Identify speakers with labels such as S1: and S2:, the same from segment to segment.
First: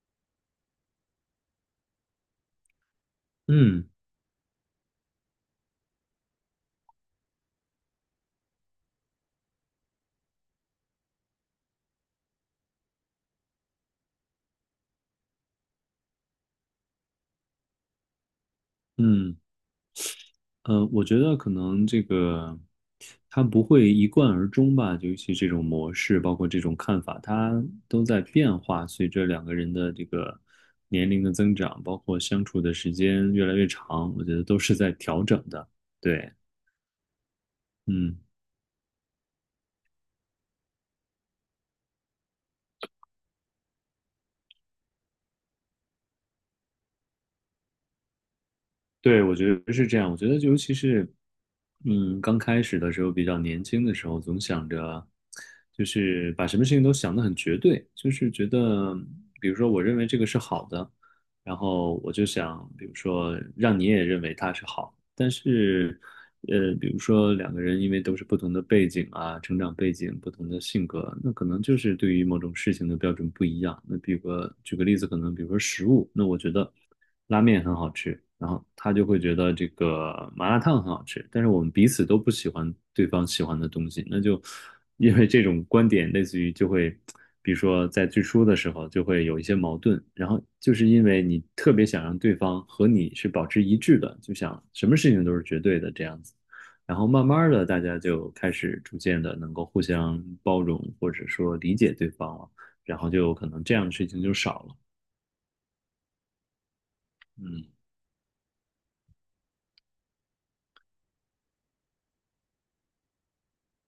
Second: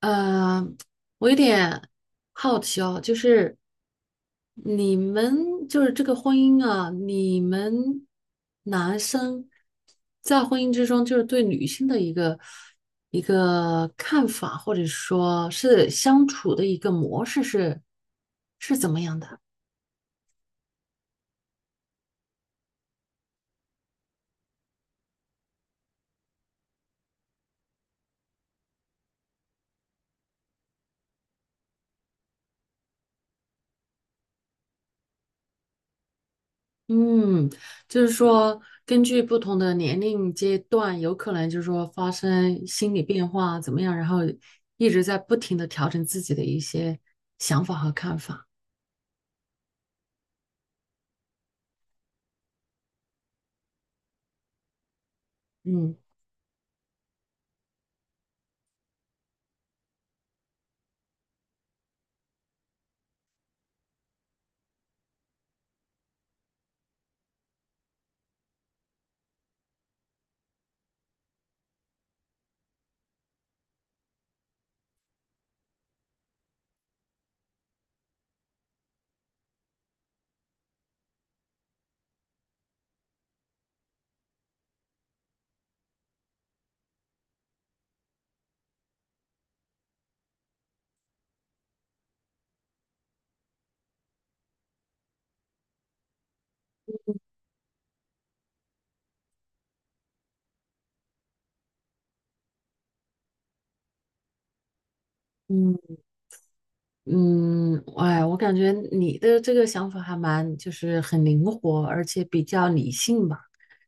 S1: 呃，我有点好奇哦，就是
S2: 嗯
S1: 你们就是这个婚姻啊，你们男生在婚姻之中，就是对女性的一个看法，或者说是相处的一个模式是怎么样
S2: 嗯，
S1: 的？
S2: 我觉得可能这个他不会一贯而终吧，尤其这种模式，包括这种看法，它都在变化。随着两个人的这个年龄的增长，包括相处的时间越来越长，我觉得都是在调整的。对，
S1: 嗯，就是
S2: 嗯。
S1: 说，根据不同的年龄阶段，有可能就是说发生心理变化怎么样，然后一直在不停的调整自己的一些想法和看法。
S2: 对，我觉得是这样。我觉得尤其是，刚开始的时候，比较年轻的时候，总想着，就
S1: 嗯
S2: 是把什么事情都想得很绝对，就是觉得，比如说我认为这个是好的，然后我就想，比如说让你也认为它是好。但是，比如说两个人因为都是不同的背景啊，成长背景、不同的性格，那可能就是对于某种事情的标准不一样。那比如个举个例子，可能比如说食物，那我觉得。拉面很好吃，然后他就会觉得这个麻辣烫很好吃，但是我们彼此都不喜欢对方喜欢的东西，那就因为这种观点，类似于就会，比如说在最初的时候就会有一些矛盾，然后就是因为你特别想让对方和你是保持一致的，就想什么事情都是绝对的这样子，然后慢慢的大家就开始逐渐的能够互相包容或者说理解对方了，然后就可能这样的事情就少了，
S1: 嗯，
S2: 嗯
S1: 嗯，哎，我感觉你的这个想法还蛮，就是很灵活，而且比较理性吧。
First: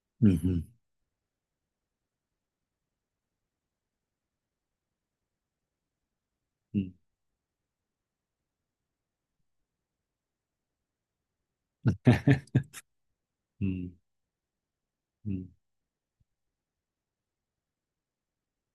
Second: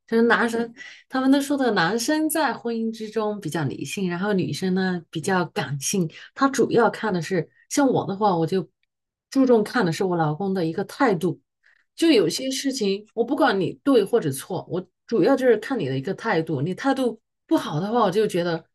S1: 就是
S2: 嗯
S1: 男
S2: 嗯。
S1: 生，他们都说的男生在婚姻之中比较理性，然后女生呢比较感性。他主要
S2: 嗯
S1: 看的是，像我的话，我就注重看的是我老公的一个态度，就有些事情，我不管你
S2: 嗯
S1: 对或者错，我主要就
S2: 嗯
S1: 是看你的一个态度。你态度不好的话，我就觉得，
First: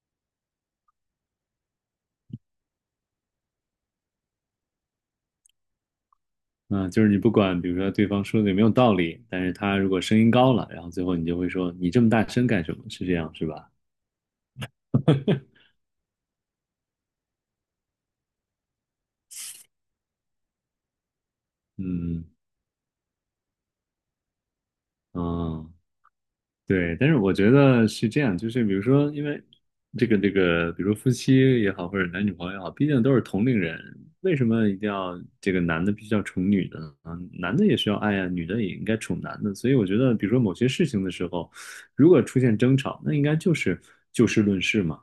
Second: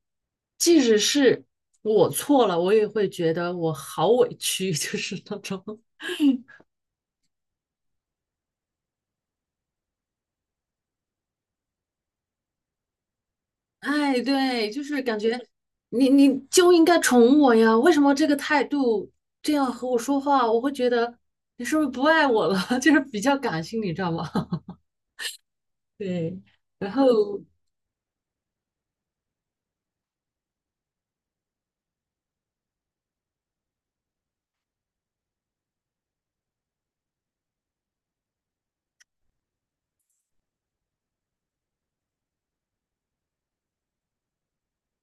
S1: 即使是我错了，我也会觉得我好委屈，就是那种。
S2: 嗯，就是你不管，比如说对方说的有没有道理，但是他如果声音高了，然后最后你就会说你这么大声干什么？是这样是吧？
S1: 哎，对，就是感觉你就应该宠我呀，为什么这个态度这样和我说话，我会觉得你是不是不
S2: 嗯
S1: 爱我了？就是比较感性，你知道吗？
S2: 嗯，
S1: 对，然
S2: 对。
S1: 后
S2: 但是我觉得是这样，就是比如说，因为比如说夫妻也好，或者男女朋友也好，毕竟都是同龄人，为什么一定要这个男的必须要宠女的呢？啊，男的也需要爱呀，女的也应该宠男的。所以我觉得，比如说某些事情的时候，如果出现争吵，那应该就是就事论事嘛，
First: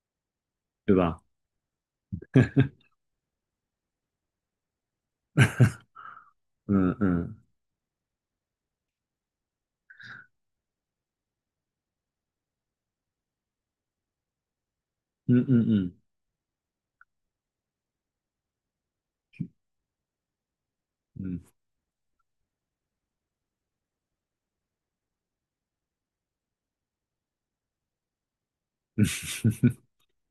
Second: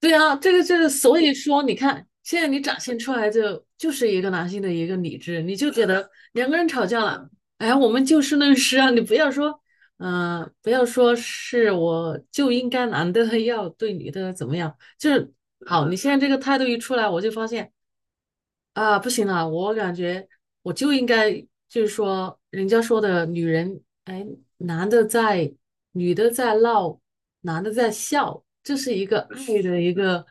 S1: 对啊，这个就是
S2: 对
S1: 所
S2: 吧？
S1: 以说你看，现在你展现出来就是一个男性的一个理智，你就觉得 两个人吵
S2: 嗯
S1: 架了，
S2: 嗯
S1: 哎，我们就事论事啊，你不要说，不要说是我就应该男的要对女的怎么样，就是
S2: 嗯嗯
S1: 好，你
S2: 嗯
S1: 现在这个态度一出来，我就发现啊，不行了，我感觉我就应该
S2: 嗯
S1: 就是说，人家说的女人，哎，男的在，女的在闹，男的在笑，这是一个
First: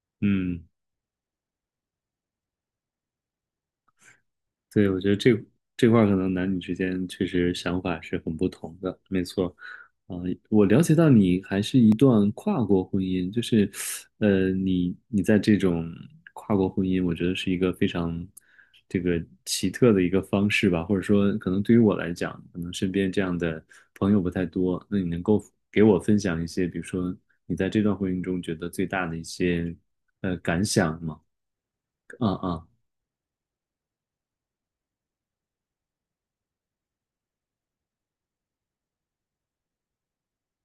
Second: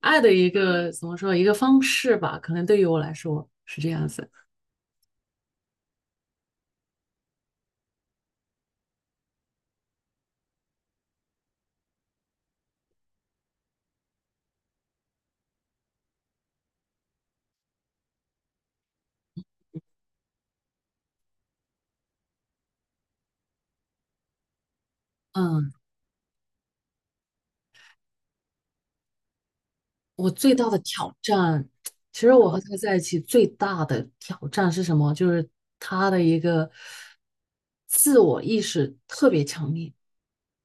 S1: 爱的一
S2: 嗯，
S1: 个怎么说一个方式吧？可能对于我来说是这样子。
S2: 对，我觉得这块儿可能男女之间确实想法是很不同的，没错。啊、我了解到你还是一段跨国婚姻，就是，你在这种跨国婚姻，我觉得是一个非常这个奇特的一个方式吧，或者说，可能对于我来讲，可能身边这样的朋友不太多。那你能够
S1: 嗯，
S2: 给我分享一些，比如说你在这段婚姻中觉得最大的一些
S1: 我最
S2: 感
S1: 大的
S2: 想
S1: 挑
S2: 吗？
S1: 战，其
S2: 啊
S1: 实我和
S2: 啊，
S1: 他在一起最大的挑战是什么？就是他的一个自我意识特别强烈。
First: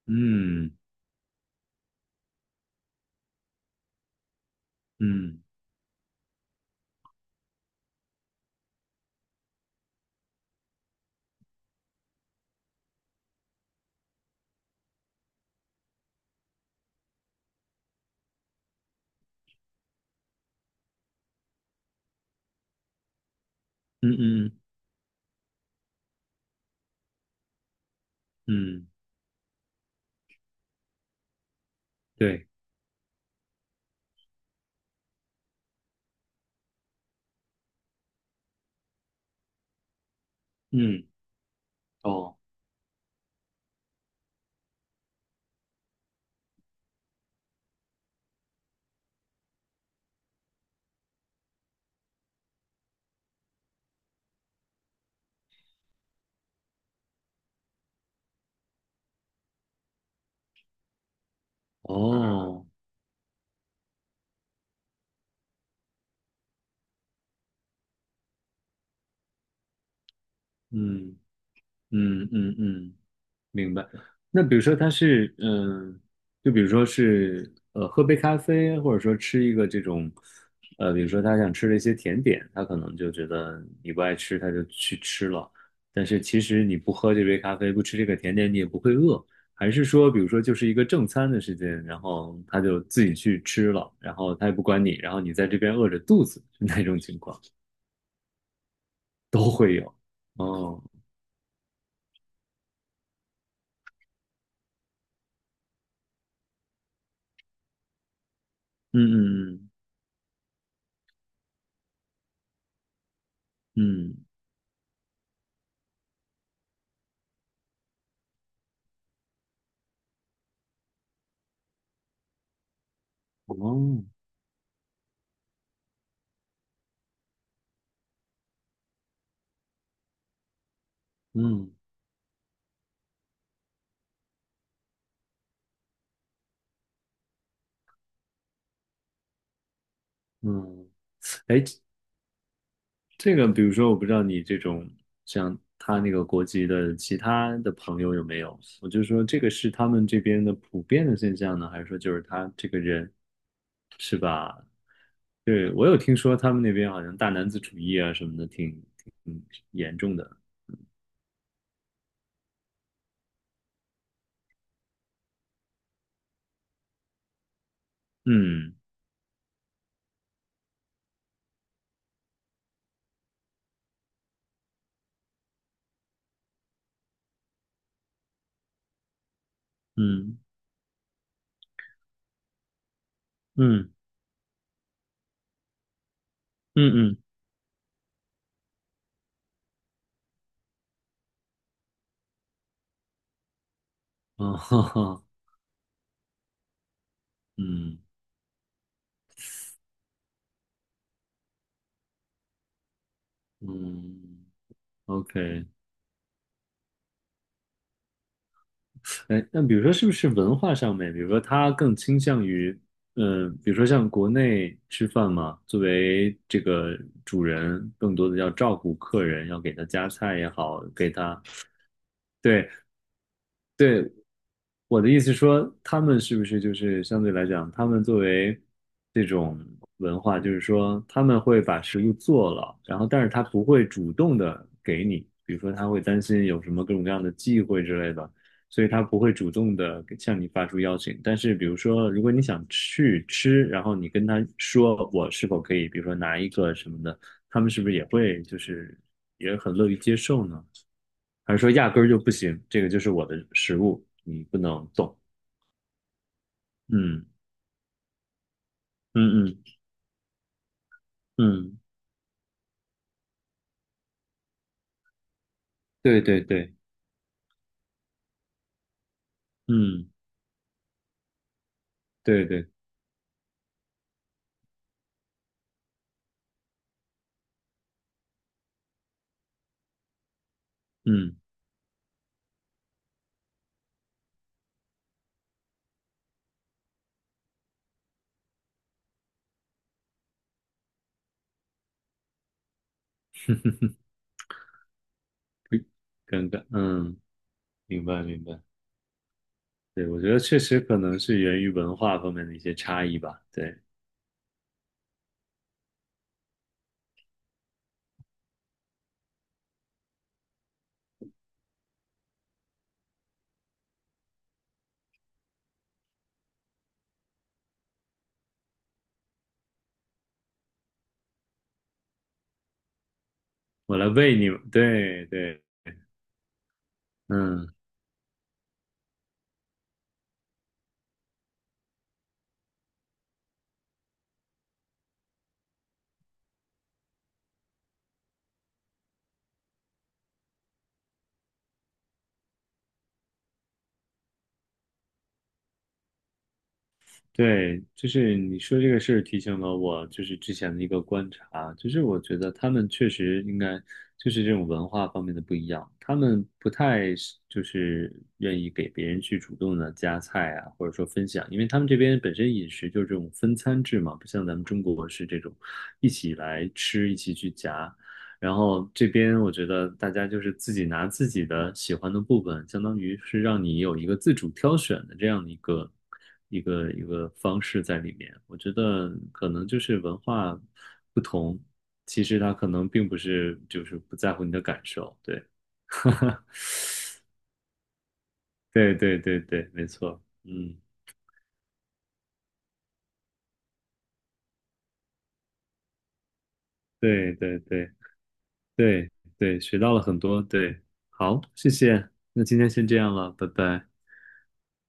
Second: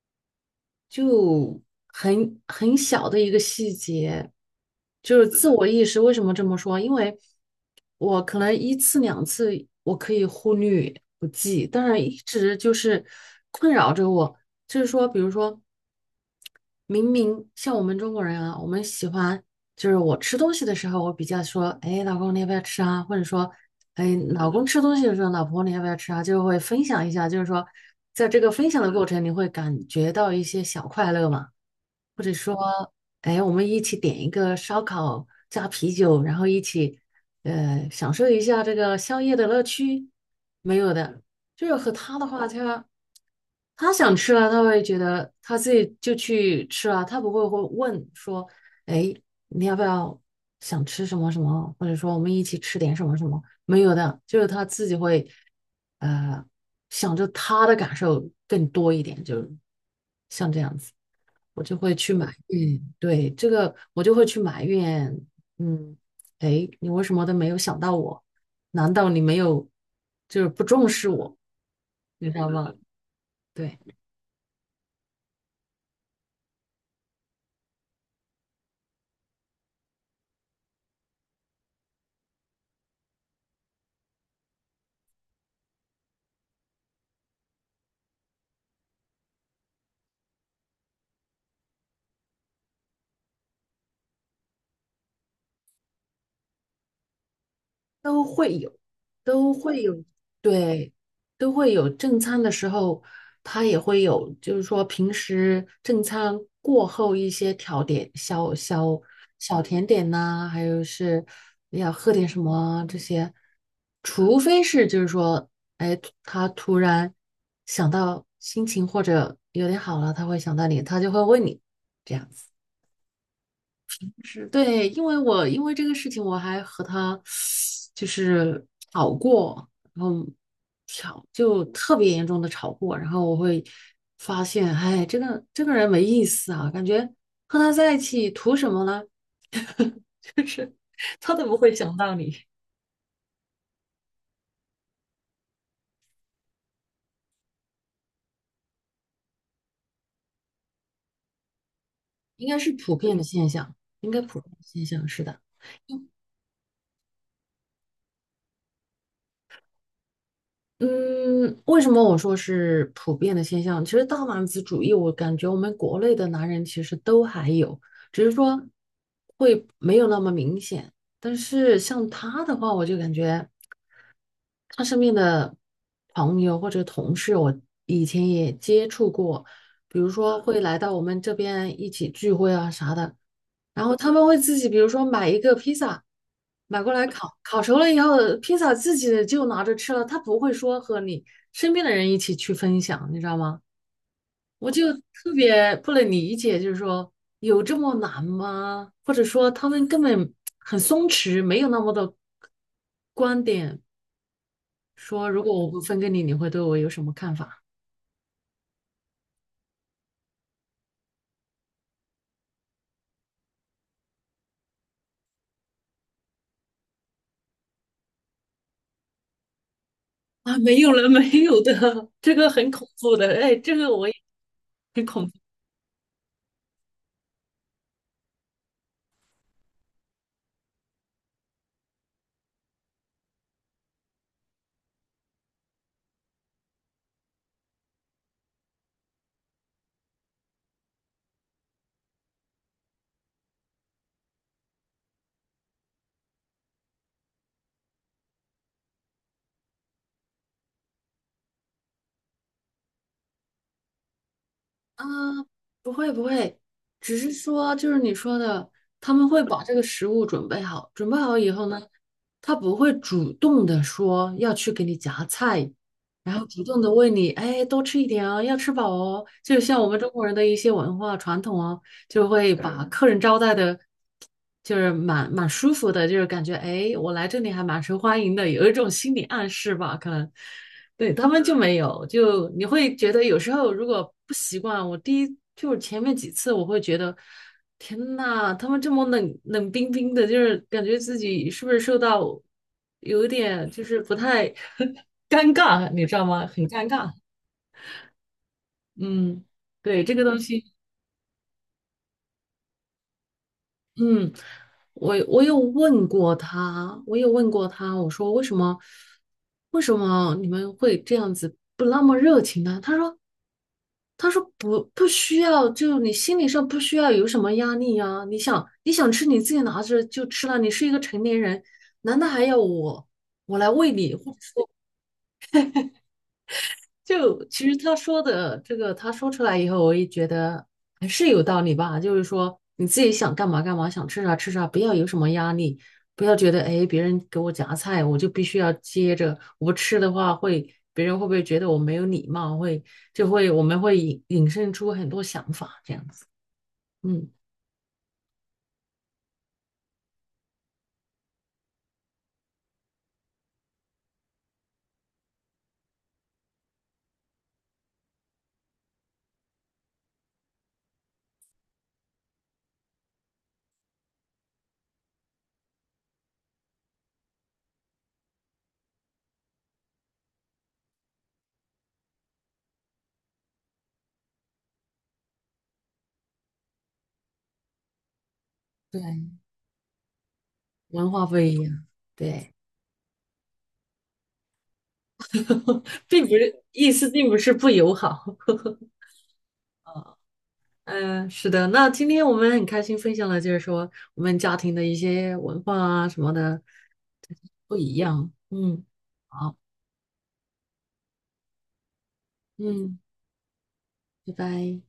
S2: 嗯
S1: 就很小的一个细节，就是
S2: 嗯
S1: 自我意识。为什么这么说？因为我可能一次两次我可以忽略不计，但是一直就是困扰着我。就是说，比如说。明明像我们中国人啊，我们喜欢就是我吃东西的时候，我比较说，哎，老公你要不要吃啊？或者说，哎，
S2: 嗯
S1: 老
S2: 嗯
S1: 公吃东西的时候，老婆你要不要吃啊？就会分享一下，就是说，在这个分享
S2: 嗯，
S1: 的过程，你会感觉到一些小快乐嘛，或者
S2: 对，
S1: 说，哎，我们一起点一个烧烤加啤酒，然后一起享受一下这个宵夜的乐趣，没有
S2: 嗯，
S1: 的，就是和他的
S2: 哦
S1: 话，他。他想吃了，他会觉得他自己就去吃啊，他不会问说，哎，你要不要想吃什么什么，或者说我们一起吃点什么什么？没有的，就是他自己会，呃，想着他的感受更多一点，就像这样子，我就会去埋
S2: 哦，
S1: 怨，对，这个我就会去埋怨，嗯，哎，你为什么都没有想到我？难道你没有就是不重视
S2: 嗯
S1: 我？
S2: 嗯
S1: 你知道
S2: 嗯
S1: 吗？
S2: 嗯，明
S1: 对。
S2: 白。那比如说他是，就比如说是，喝杯咖啡，或者说吃一个这种，比如说他想吃的一些甜点，他可能就觉得你不爱吃，他就去吃了。但是其实你不喝这杯咖啡，不吃这个甜点，你也不会饿。还是说，比如说就是一个正餐的时间，然后他就自己去吃了，然后他也不管你，然后你在这边饿着肚子，是那种情况。
S1: 都会有，都会有，
S2: 哦，
S1: 对，都会有正餐的时候，他也会有，就是说平时正餐过后一些调点，小
S2: 嗯
S1: 小小
S2: 嗯
S1: 甜点呐、还有是要喝点什么啊这些，
S2: 嗯
S1: 除非是就是说，哎，他突然想到心情或者有点好了，他会想到你，他就会问你这样。
S2: 嗯，哦，
S1: 是对，因为我因为这个事情，我还和他就是吵过，然后吵就
S2: 嗯
S1: 特别严重的吵过，然后我会发现，哎，这个人没意思啊，感觉和他在一起图什么呢？
S2: 嗯。
S1: 他都不
S2: 哎，
S1: 会想到你，
S2: 这个比如说，我不知道你这种像他那个国籍的其他的朋友有没有？我就说这个是他们这边的普遍的现象呢，还是说就是
S1: 应
S2: 他
S1: 该
S2: 这
S1: 是
S2: 个
S1: 普
S2: 人
S1: 遍的现象，应
S2: 是
S1: 该普遍的
S2: 吧？
S1: 现象，是的。
S2: 对，我有听说他们那边好像大男子主义啊什么的挺严重的。
S1: 嗯，为什么我说是普遍的现象？其实大男子主义，我感觉我们国内的男人其实都还有，只是说
S2: 嗯
S1: 会没有那么明显。但是像他的话，我就感觉他身边的朋友或者同事，我以前也接触过，比如
S2: 嗯
S1: 说会来到我们这边一起聚会啊啥的。然
S2: 嗯
S1: 后他们会自己，比如说买一个披萨，买过来
S2: 嗯嗯，
S1: 烤，烤熟了以后，披萨自己就拿着吃了，他不会说和你身边的人一起去分享，你知道吗？
S2: 哦，
S1: 我
S2: 哈
S1: 就
S2: 哈，
S1: 特别不能理解，就是说有这么
S2: 嗯
S1: 难吗？或者说他们根本很松弛，没有那么的观点，
S2: 嗯
S1: 说如果
S2: ，OK，
S1: 我不分给你，你会对我有什么看法
S2: 哎，那比如说，是不是文化上面，比如说他更倾向于，比如说像国内吃饭嘛，作为这个主人，更多的要照顾客人，要给他夹菜 也
S1: 啊？没
S2: 好，
S1: 有了，
S2: 给
S1: 没
S2: 他，
S1: 有的，这个很
S2: 对
S1: 恐怖的，哎，这个
S2: 对，
S1: 我也
S2: 我
S1: 很
S2: 的意
S1: 恐
S2: 思
S1: 怖。
S2: 说，他们是不是就是相对来讲，他们作为这种文化，就是说他们会把食物做了，然后但是他不会主动的给你，比如说他会担心有什么各种各样的忌讳之类的，所以他不会主动的向你发出邀请。但是比如说，如果你想去吃，然后你跟他说我是否可以，比如说拿一个什么的，他们是不是也会就是也很乐于接受呢？还是说压根儿就不行？这个就是我的食物，你不能
S1: 啊，
S2: 动。
S1: 不会不会，只
S2: 嗯
S1: 是说就是你说的，他们会
S2: 嗯
S1: 把
S2: 嗯
S1: 这个食物准备好，准备好以后呢，
S2: 嗯，
S1: 他不会主动的说要去给你夹菜，
S2: 对
S1: 然
S2: 对
S1: 后主
S2: 对，
S1: 动的问你，哎，多吃一点哦，要吃饱哦。就像我们中
S2: 嗯
S1: 国人的一些文化传统哦，就
S2: 对
S1: 会
S2: 对，
S1: 把客人招待的，就是蛮舒服的，就是感觉哎，我来这里还蛮受欢迎的，有一种心理暗示吧，可能。对，他
S2: 嗯，
S1: 们就没有，就你会觉得有时候如果不习惯，我第一就是前面几次我会觉得，天呐，他们这么冷冷冰冰的，就是感觉自己是不是受到有一点就是不太 尴尬，你知道吗？
S2: 尴尬，
S1: 很尴尬。
S2: 嗯，明白明白，
S1: 嗯，对，
S2: 对，
S1: 这
S2: 我
S1: 个
S2: 觉
S1: 东
S2: 得确
S1: 西，
S2: 实可能是源于文化方面的一些差异吧，对，
S1: 嗯，我有问过他，我有问过他，我说为什么你们会这样子不那么热情呢？他说。他说不需要，就你心理上不需要有什么压力呀、你想吃你自己拿着就吃了，你是一个成年人，难道还要我来喂
S2: 我来
S1: 你？或
S2: 喂你，对对，
S1: 就其
S2: 嗯。
S1: 实他说的这个，他说出来以后，我也觉得还是有道理吧。就是说你自己想干嘛干嘛，想吃啥吃啥，不要有什么压力，不要觉得哎别人给我夹菜，我就必须要接着，我不吃的话会别人会不会觉得我没有礼貌？会就会我们会引申出很多想法这样子。嗯，
S2: 对，就是你说这个事儿提醒了我，就是之前的一个观察，就是我觉得他们确实应该就是这种文化方面的不一样，他们不太是就是愿意给别人去主动的夹菜啊，或者说分享，因为他们这边本身饮食就是这种分餐制嘛，不像咱们中国是这种一起来吃，一起去夹。然后这边我觉得大家就是自己拿自己的喜欢的部分，相当于是让你有一个自主挑选的这样的一个方式在里面。我觉得
S1: 对，
S2: 可能就是文化
S1: 文
S2: 不
S1: 化不一
S2: 同，
S1: 样，
S2: 其实
S1: 对，
S2: 它可能并不是就是不在乎你的感受。对，
S1: 并不是意思，并不是不友好。
S2: 对对对对，没错。嗯，
S1: 嗯、是的。那今天我们很开心分享了，就是说我们家庭的一些文化啊什么的
S2: 对对
S1: 不
S2: 对
S1: 一样。嗯，
S2: 对
S1: 好，
S2: 对，学到了很多。对，好，谢谢。那今天先这
S1: 嗯，
S2: 样了，拜拜。
S1: 拜拜。